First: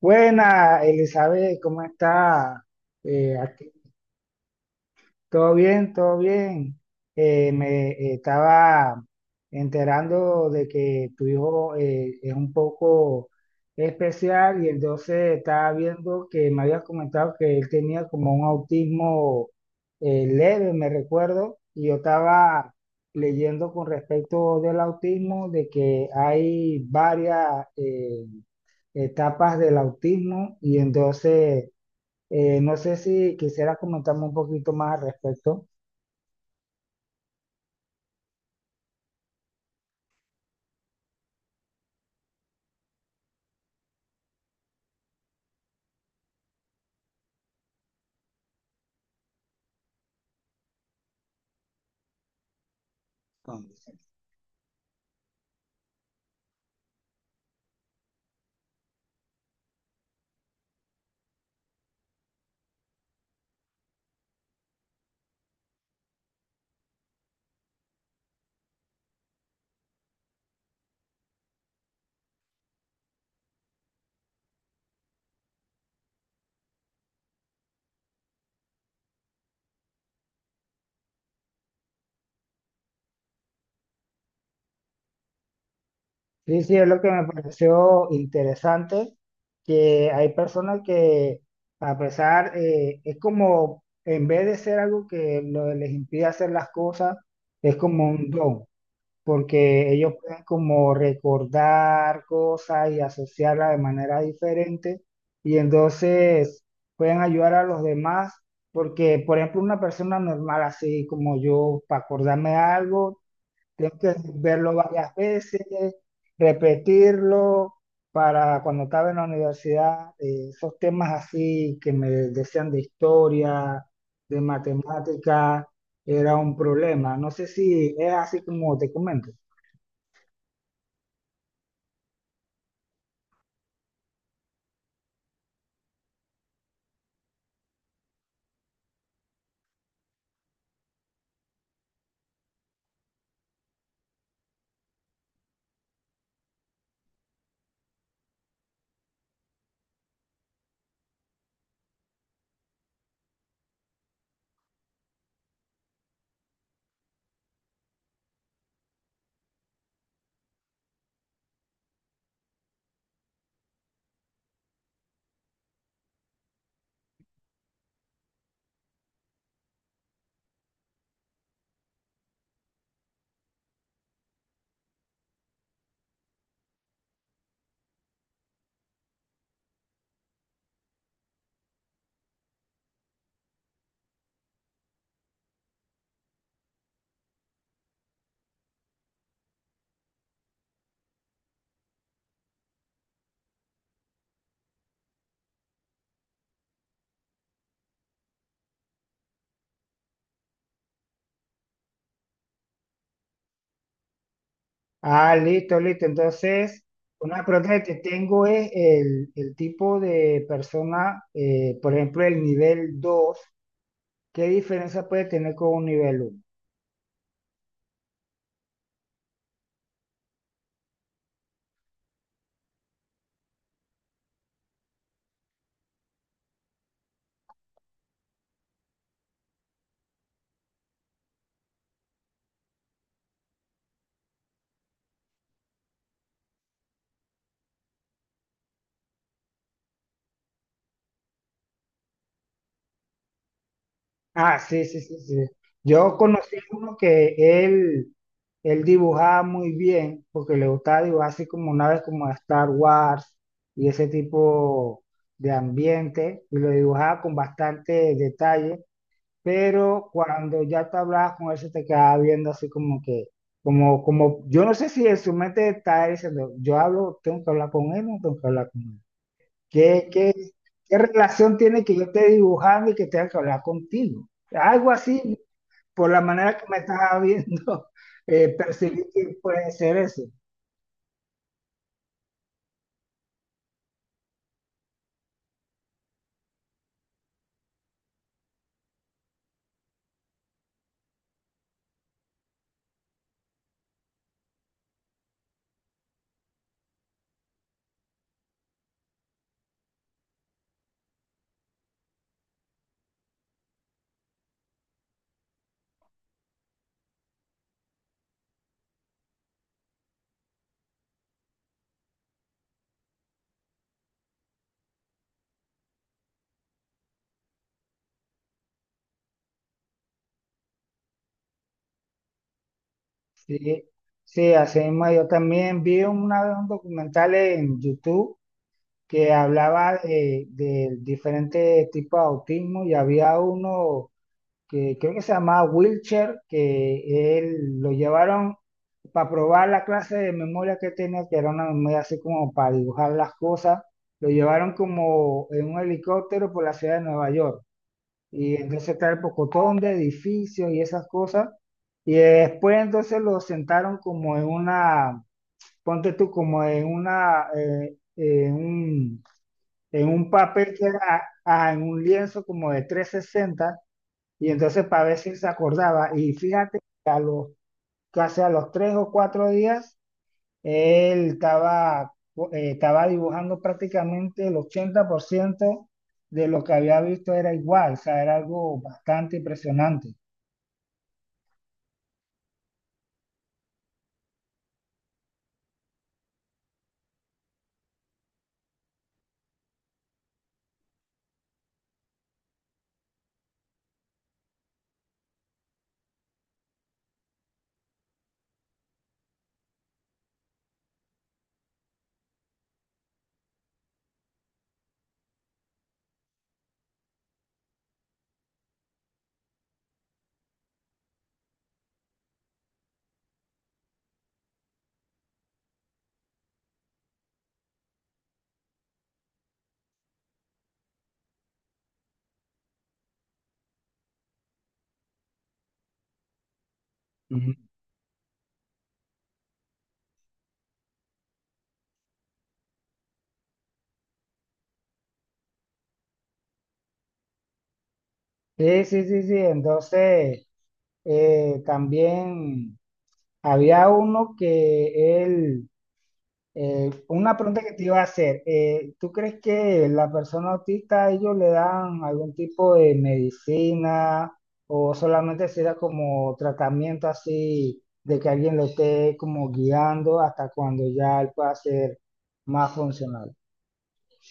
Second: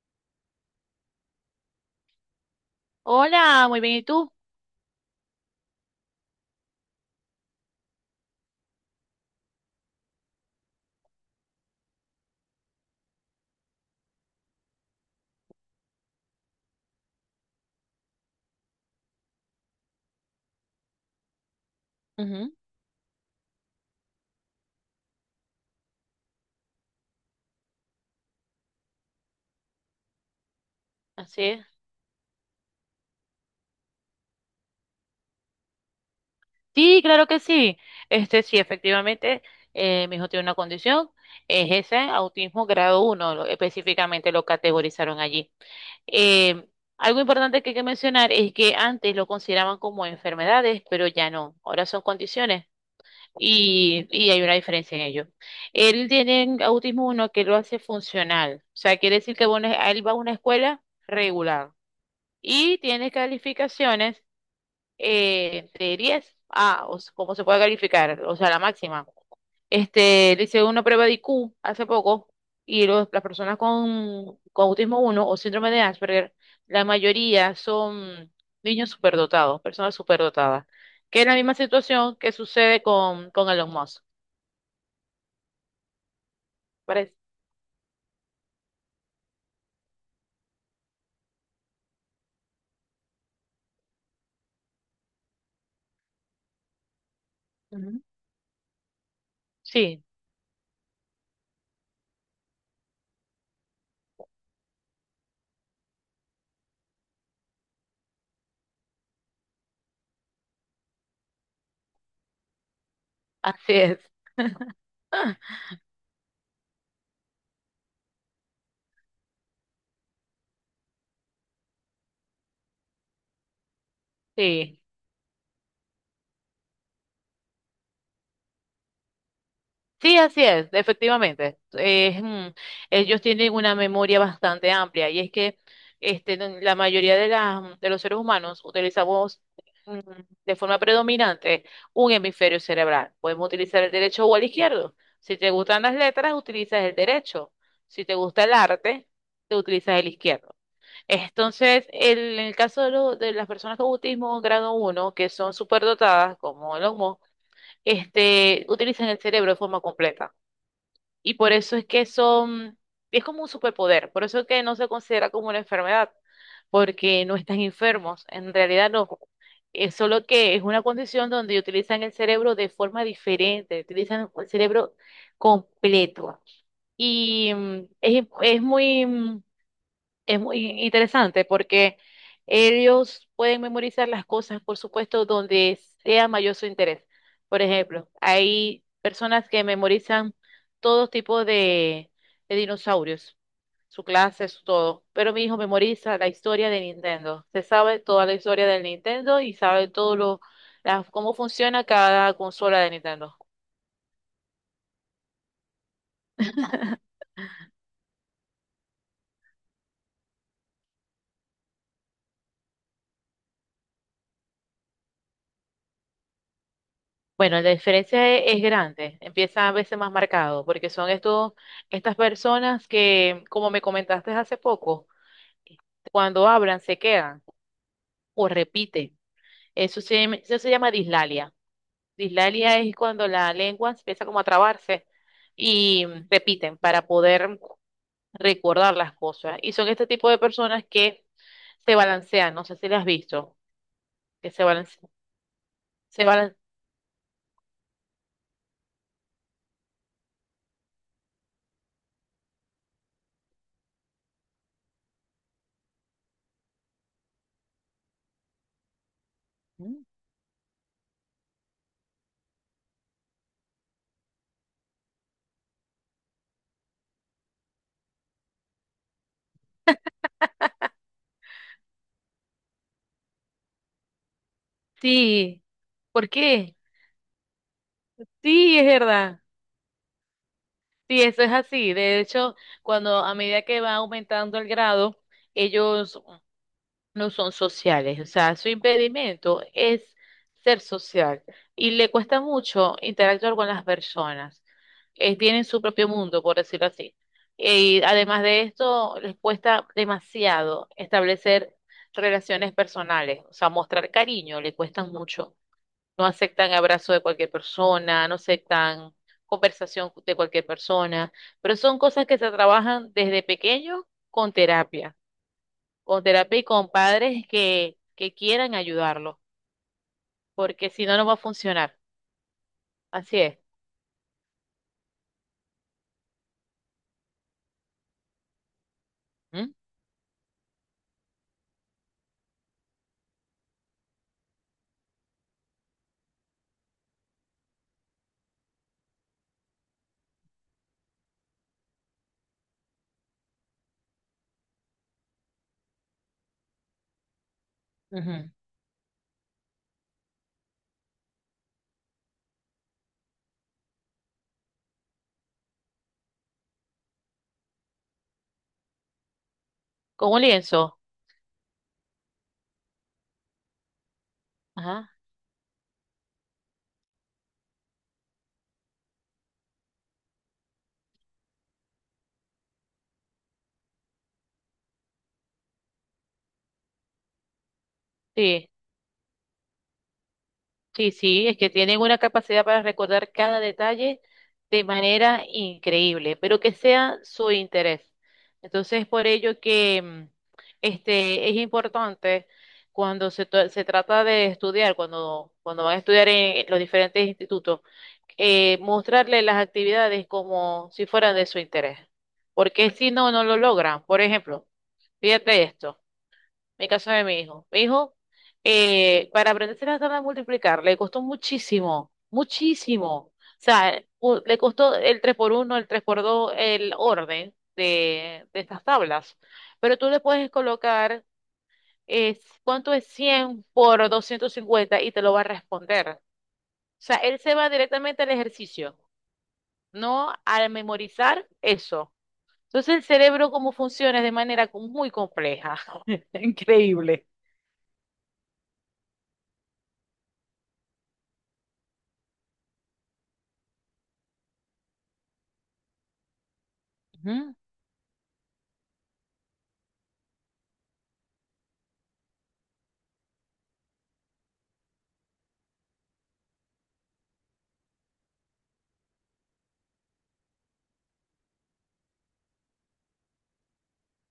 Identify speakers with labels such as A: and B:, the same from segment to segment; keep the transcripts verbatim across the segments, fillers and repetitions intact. A: Buena, Elizabeth, ¿cómo está? Eh,
B: Hola,
A: aquí-
B: muy bien, ¿y tú?
A: todo bien, todo bien. Eh, me eh, estaba enterando de que tu hijo eh, es un poco especial, y entonces estaba viendo que me habías comentado que él tenía como un autismo eh, leve, me recuerdo, y yo
B: Ujú.
A: estaba leyendo con respecto del autismo, de que hay varias... eh, etapas del autismo. Y
B: Así es.
A: entonces eh, no sé si quisiera comentarme un poquito más al respecto.
B: Sí, claro que sí. Este sí, efectivamente, eh, mi hijo tiene una condición, es ese autismo grado uno, lo- específicamente lo categorizaron allí. Eh, Algo importante que hay que mencionar es que antes lo consideraban como enfermedades, pero ya no, ahora son condiciones y, y hay una diferencia en ello. Él tiene autismo uno que lo hace funcional, o sea, quiere decir que bueno, él va a una escuela regular y tiene calificaciones eh, de diez. Ah, o sea, ¿cómo se puede calificar? O sea, la máxima. Este, le hice una prueba de I Q hace poco y los- las personas con, con autismo uno o síndrome de Asperger, la mayoría son niños superdotados, personas superdotadas, que es la misma situación que sucede con, con Elon Musk.
A: Sí, sí, es lo que
B: ¿Parece?
A: me pareció interesante, que hay personas que a pesar, eh, es como, en vez de ser algo que lo- les impide hacer las cosas, es
B: Ujú.
A: como un don. Porque
B: Sí,
A: ellos pueden como recordar cosas y asociarlas de manera diferente, y entonces pueden ayudar a los demás, porque por ejemplo una persona normal así como yo, para acordarme de algo,
B: así
A: tengo
B: es.
A: que verlo varias veces, repetirlo. Para cuando estaba en la universidad, eh, esos temas así que me decían de historia, de
B: Sí.
A: matemática, era un problema. No sé si es así como te comento.
B: Sí, así es, efectivamente. Es, mm, ellos tienen una memoria bastante amplia y es que este, no- la mayoría de, las- mm, de los seres humanos utilizamos mm, de forma predominante un hemisferio cerebral. Podemos utilizar el derecho o el izquierdo. Si te gustan las letras, utilizas el derecho. Si te gusta el arte, te utilizas el izquierdo. Entonces, el- en el caso de, lo- de las personas con autismo grado uno, que son superdotadas, como el Musk, este, utilizan el cerebro de forma completa. Y por eso es que son, es como un superpoder, por eso es que no se considera como una enfermedad, porque no están enfermos, en realidad no. Es solo que es una condición donde utilizan el cerebro de forma diferente, utilizan el cerebro completo. Y mm, es, es muy, mm, es muy interesante porque ellos pueden memorizar las cosas, por supuesto, donde sea mayor su interés. Por ejemplo, hay personas que memorizan todo tipo de, de dinosaurios, su clase, su todo. Pero mi hijo memoriza la historia de Nintendo. Se sabe toda la historia del Nintendo y sabe todo lo, la- cómo funciona cada consola de Nintendo.
A: Ah, listo, listo. Entonces, una pregunta que te tengo es el, el tipo de persona, eh, por ejemplo, el nivel dos, ¿qué diferencia puede tener con un nivel uno?
B: Bueno, la diferencia e- es grande, empieza a veces más marcado, porque son estos, estas personas que, como me comentaste hace poco, cuando hablan se quedan o repiten. Eso se, llama- eso se llama dislalia. Dislalia es cuando la lengua empieza como a trabarse y repiten para poder recordar las cosas. Y son este tipo de personas que se balancean, no sé si las has visto, que
A: Ah,
B: se
A: sí, sí,
B: balancean,
A: sí, sí. Yo
B: se
A: conocí
B: balan-
A: uno que él, él dibujaba muy bien, porque le gustaba dibujar así como naves como de Star Wars y ese tipo de ambiente, y lo dibujaba con bastante detalle.
B: ¿Mm?
A: Pero cuando ya te hablabas con él, se te quedaba viendo así como que, como, como, yo no sé si en su mente está diciendo, yo hablo, tengo que hablar con él, no tengo que hablar con él. ¿Qué, qué, ¿qué relación tiene que yo esté dibujando y que tenga que hablar contigo? Algo así,
B: Sí,
A: por la
B: ¿por
A: manera que
B: qué?
A: me estás viendo, eh,
B: Sí, es
A: percibí que
B: verdad.
A: puede ser eso.
B: Sí, eso es así. De hecho, cuando a medida que va aumentando el grado, ellos no son sociales. O sea, su impedimento es ser social y le cuesta mucho interactuar con las personas. Eh, tienen su propio mundo, por decirlo así. Y además de esto, les cuesta demasiado establecer relaciones personales. O sea, mostrar cariño, le cuesta mucho no aceptan abrazo de cualquier persona, no aceptan conversación de cualquier persona, pero son cosas que se trabajan desde pequeños con terapia, con terapia y con padres que, que quieran ayudarlos, porque si no, no va a funcionar. Así es.
A: Sí, sí, así mismo yo también vi una vez un documental en YouTube que
B: ¿Mm?
A: hablaba eh, de diferentes tipos de autismo, y había uno que creo que se llamaba Wilcher, que él lo llevaron para probar la clase de memoria que tenía, que era una memoria así como para dibujar las cosas. Lo llevaron como en un helicóptero por la ciudad de Nueva York.
B: Ujú.
A: Y entonces está el pocotón de edificios y esas cosas. Y después entonces lo sentaron como en una, ponte tú, como en una, eh, eh, un, en un
B: Con un
A: papel que
B: lienzo.
A: era ah, en un lienzo como de trescientos sesenta, y entonces para
B: Ajá.
A: ver si se acordaba. Y fíjate que a los, casi a los tres o cuatro días él estaba, eh, estaba dibujando prácticamente el ochenta por ciento de lo que había visto era igual, o sea, era
B: Sí.
A: algo bastante impresionante.
B: Sí, sí, es que tienen una capacidad para recordar cada detalle de manera increíble, pero que sea su interés. Entonces, por ello que mm, este es importante cuando se, to- se trata de estudiar, cuando, cuando van a estudiar en, en los diferentes institutos, eh, mostrarle las actividades como si fueran de su interés, porque si no, no lo logran. Por ejemplo, fíjate esto. Mi caso de mi hijo. Mi hijo, eh, para aprenderse la tabla de multiplicar, le costó muchísimo, muchísimo. O sea, u- le costó el tres por uno, el tres por dos, el orden de, de estas tablas. Pero tú le puedes colocar eh, cuánto es cien por doscientos cincuenta y te lo va a responder. O sea, él
A: Ujú.
B: se va directamente al ejercicio, no al memorizar eso. Entonces el cerebro, cómo funciona, es de manera co- muy compleja. Increíble.
A: Sí, sí, sí, sí. Entonces, eh, también había uno que él Eh, una
B: Ujú.
A: pregunta que te iba a hacer, eh, ¿tú crees que la persona autista, ellos le dan algún tipo de medicina, o solamente se da como tratamiento así de que alguien lo esté como guiando hasta cuando ya él pueda ser más funcional?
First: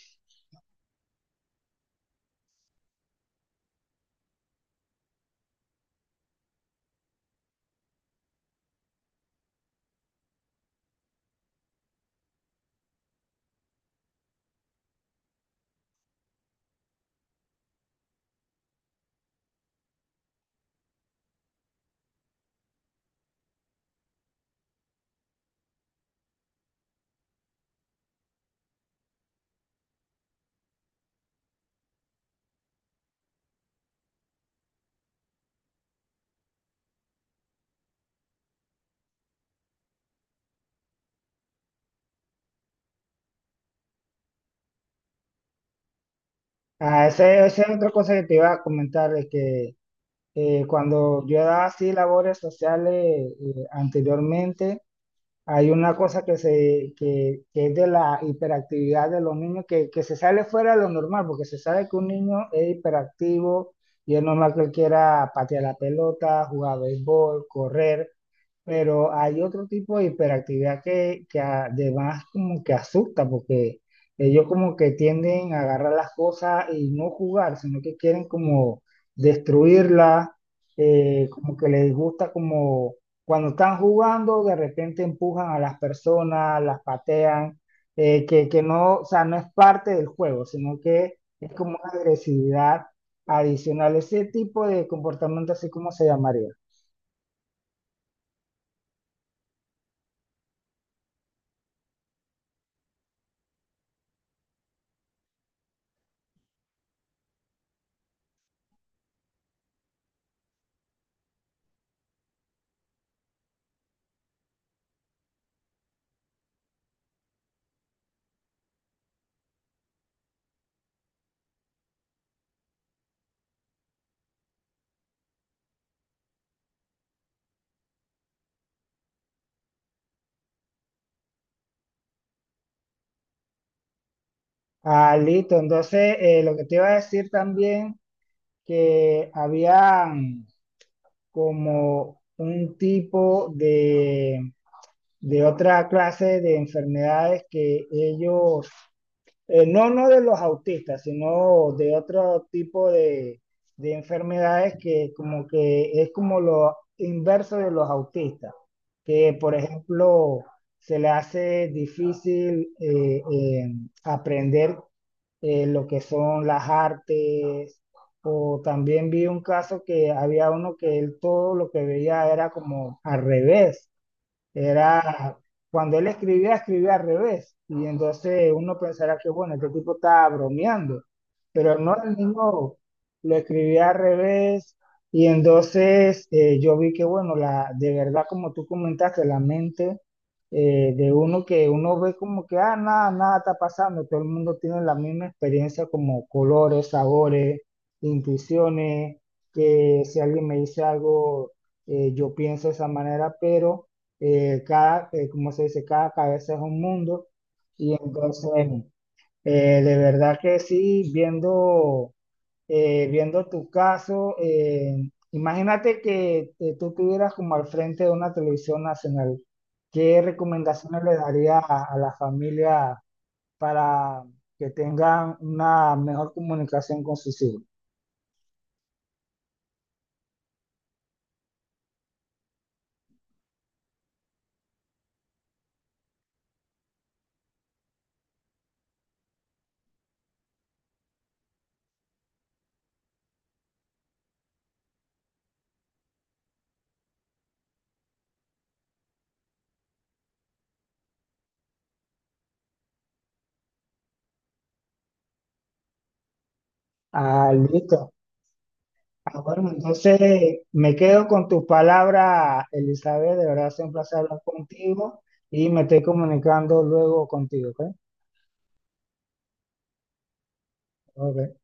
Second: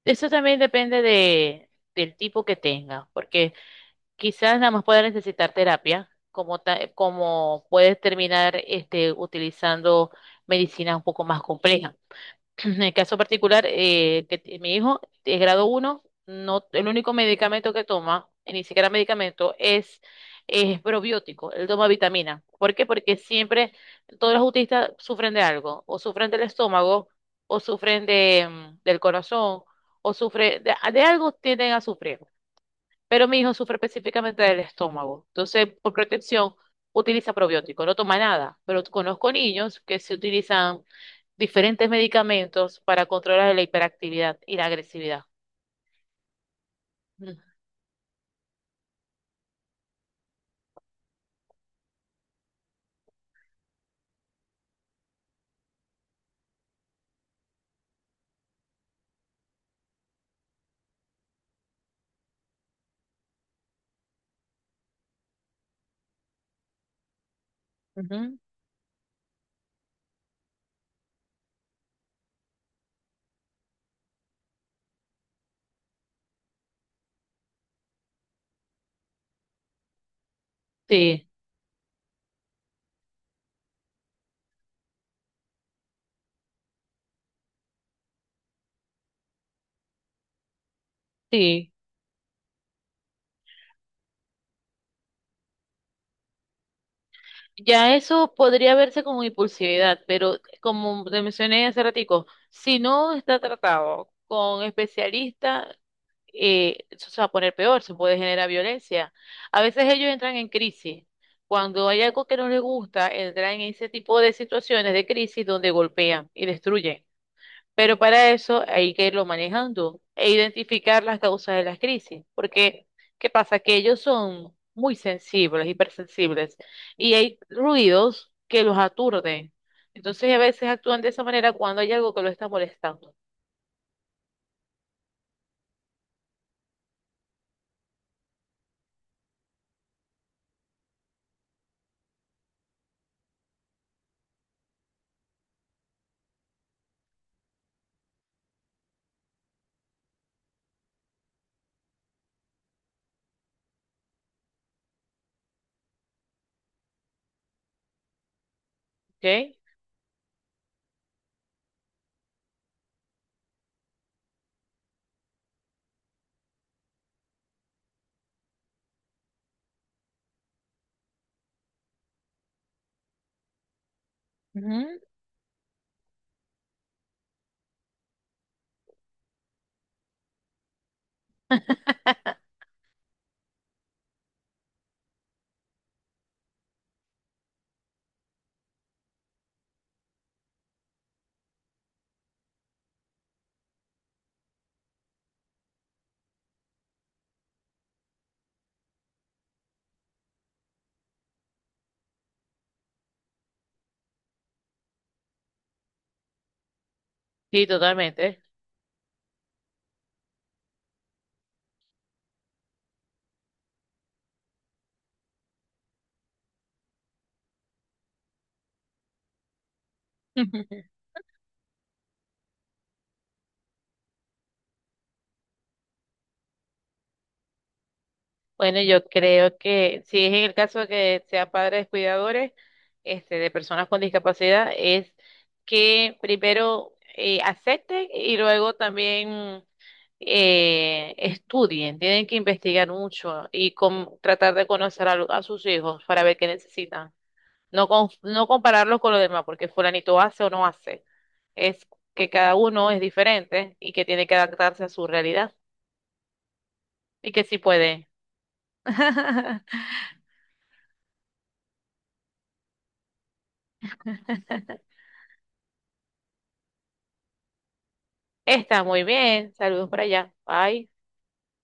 B: Eso también depende de, del tipo que tengas, porque quizás nada más pueda necesitar terapia, como, ta- como puedes terminar este, utilizando medicinas un poco más complejas. En el caso particular, eh, que t- mi hijo es grado uno no, el único medicamento que toma, y ni siquiera medicamento, es, es probiótico. Él toma vitamina. ¿Por qué? Porque siempre todos los autistas sufren de algo, o sufren del estómago, o sufren de, mm, del corazón, o sufren de, de algo tienden a sufrir. Pero mi hijo sufre específicamente del estómago. Entonces, por protección, utiliza probiótico. No toma nada, pero conozco niños que se utilizan diferentes medicamentos para controlar la hiperactividad y la agresividad.
A: Ah,
B: Mm.
A: esa, esa es otra cosa que te iba a comentar, de que eh, cuando yo daba así labores sociales eh, anteriormente, hay una cosa que, se, que, que es de la hiperactividad de los niños que, que se sale fuera de lo normal, porque se sabe que un niño es hiperactivo y es normal que él quiera patear la pelota, jugar béisbol, correr,
B: Ujú.
A: pero hay otro tipo de hiperactividad que, que además como que asusta, porque ellos como que tienden a agarrar las cosas y no jugar, sino que quieren como destruirlas. Eh,
B: Sí,
A: como que les gusta como cuando están jugando, de repente empujan a las personas, las patean, eh, que, que no, o sea, no es parte del juego, sino que es como
B: sí.
A: una agresividad adicional. Ese tipo de comportamiento, así, como se llamaría?
B: Ya eso podría verse como impulsividad, pero como te mencioné hace ratico, si no está tratado con especialistas, eh, eso se va a poner peor, se puede generar violencia. A veces ellos entran en crisis. Cuando hay algo que no les gusta, entran en ese tipo de situaciones de crisis donde golpean y destruyen. Pero para eso hay que irlo manejando e identificar las causas de las crisis. Porque, ¿qué pasa? Que ellos son muy sensibles, hipersensibles, y hay ruidos que los aturden. Entonces, a veces actúan de esa manera cuando hay algo que lo está molestando.
A: Ah, listo. Entonces, eh, lo que te iba a decir también, que había como un tipo de, de otra clase de enfermedades que ellos Eh, no, no de los autistas, sino de otro tipo de, de enfermedades que como que es como lo inverso de los autistas,
B: ¿Ok?
A: que por ejemplo se le hace difícil eh, eh, aprender eh, lo que son las artes. O también vi un caso que había uno que él todo lo que veía era como al revés,
B: Ujú.
A: era cuando él escribía, escribía al revés. Y entonces uno pensará que, bueno, este tipo estaba bromeando. Pero no, el niño lo escribía al revés. Y entonces eh, yo vi que, bueno, la, de verdad, como tú comentaste, la mente eh, de uno que uno ve como que, ah, nada, nada está pasando. Todo el mundo tiene la misma experiencia como colores, sabores, intuiciones, que si alguien me dice algo, eh, yo pienso de esa manera. Pero eh, cada, eh, como se dice, cada cabeza es un mundo.
B: Sí,
A: Y
B: totalmente.
A: entonces, eh, de verdad que sí, viendo, eh, viendo tu caso, eh, imagínate que eh, tú estuvieras como al frente de una televisión nacional. ¿Qué recomendaciones le darías a, a la familia para que tengan una mejor comunicación con sus hijos?
B: Bueno, yo creo que si es en el caso de que sean padres cuidadores, este, de personas con discapacidad, es que primero eh, acepten y luego también eh, estudien. Tienen que investigar mucho y con- tratar de conocer a, lo- a sus hijos para ver qué necesitan. No, con- no compararlos con los demás, porque fulanito hace o no hace. Es que cada uno es diferente y que tiene que adaptarse a su realidad y que
A: Ah,
B: sí puede.
A: listo. Ah, bueno, entonces me quedo con tus palabras, Elizabeth. De verdad, es un placer hablar contigo, y me estoy comunicando luego contigo, ¿ok?
B: Está muy bien. Saludos por allá. Bye.
A: Ok.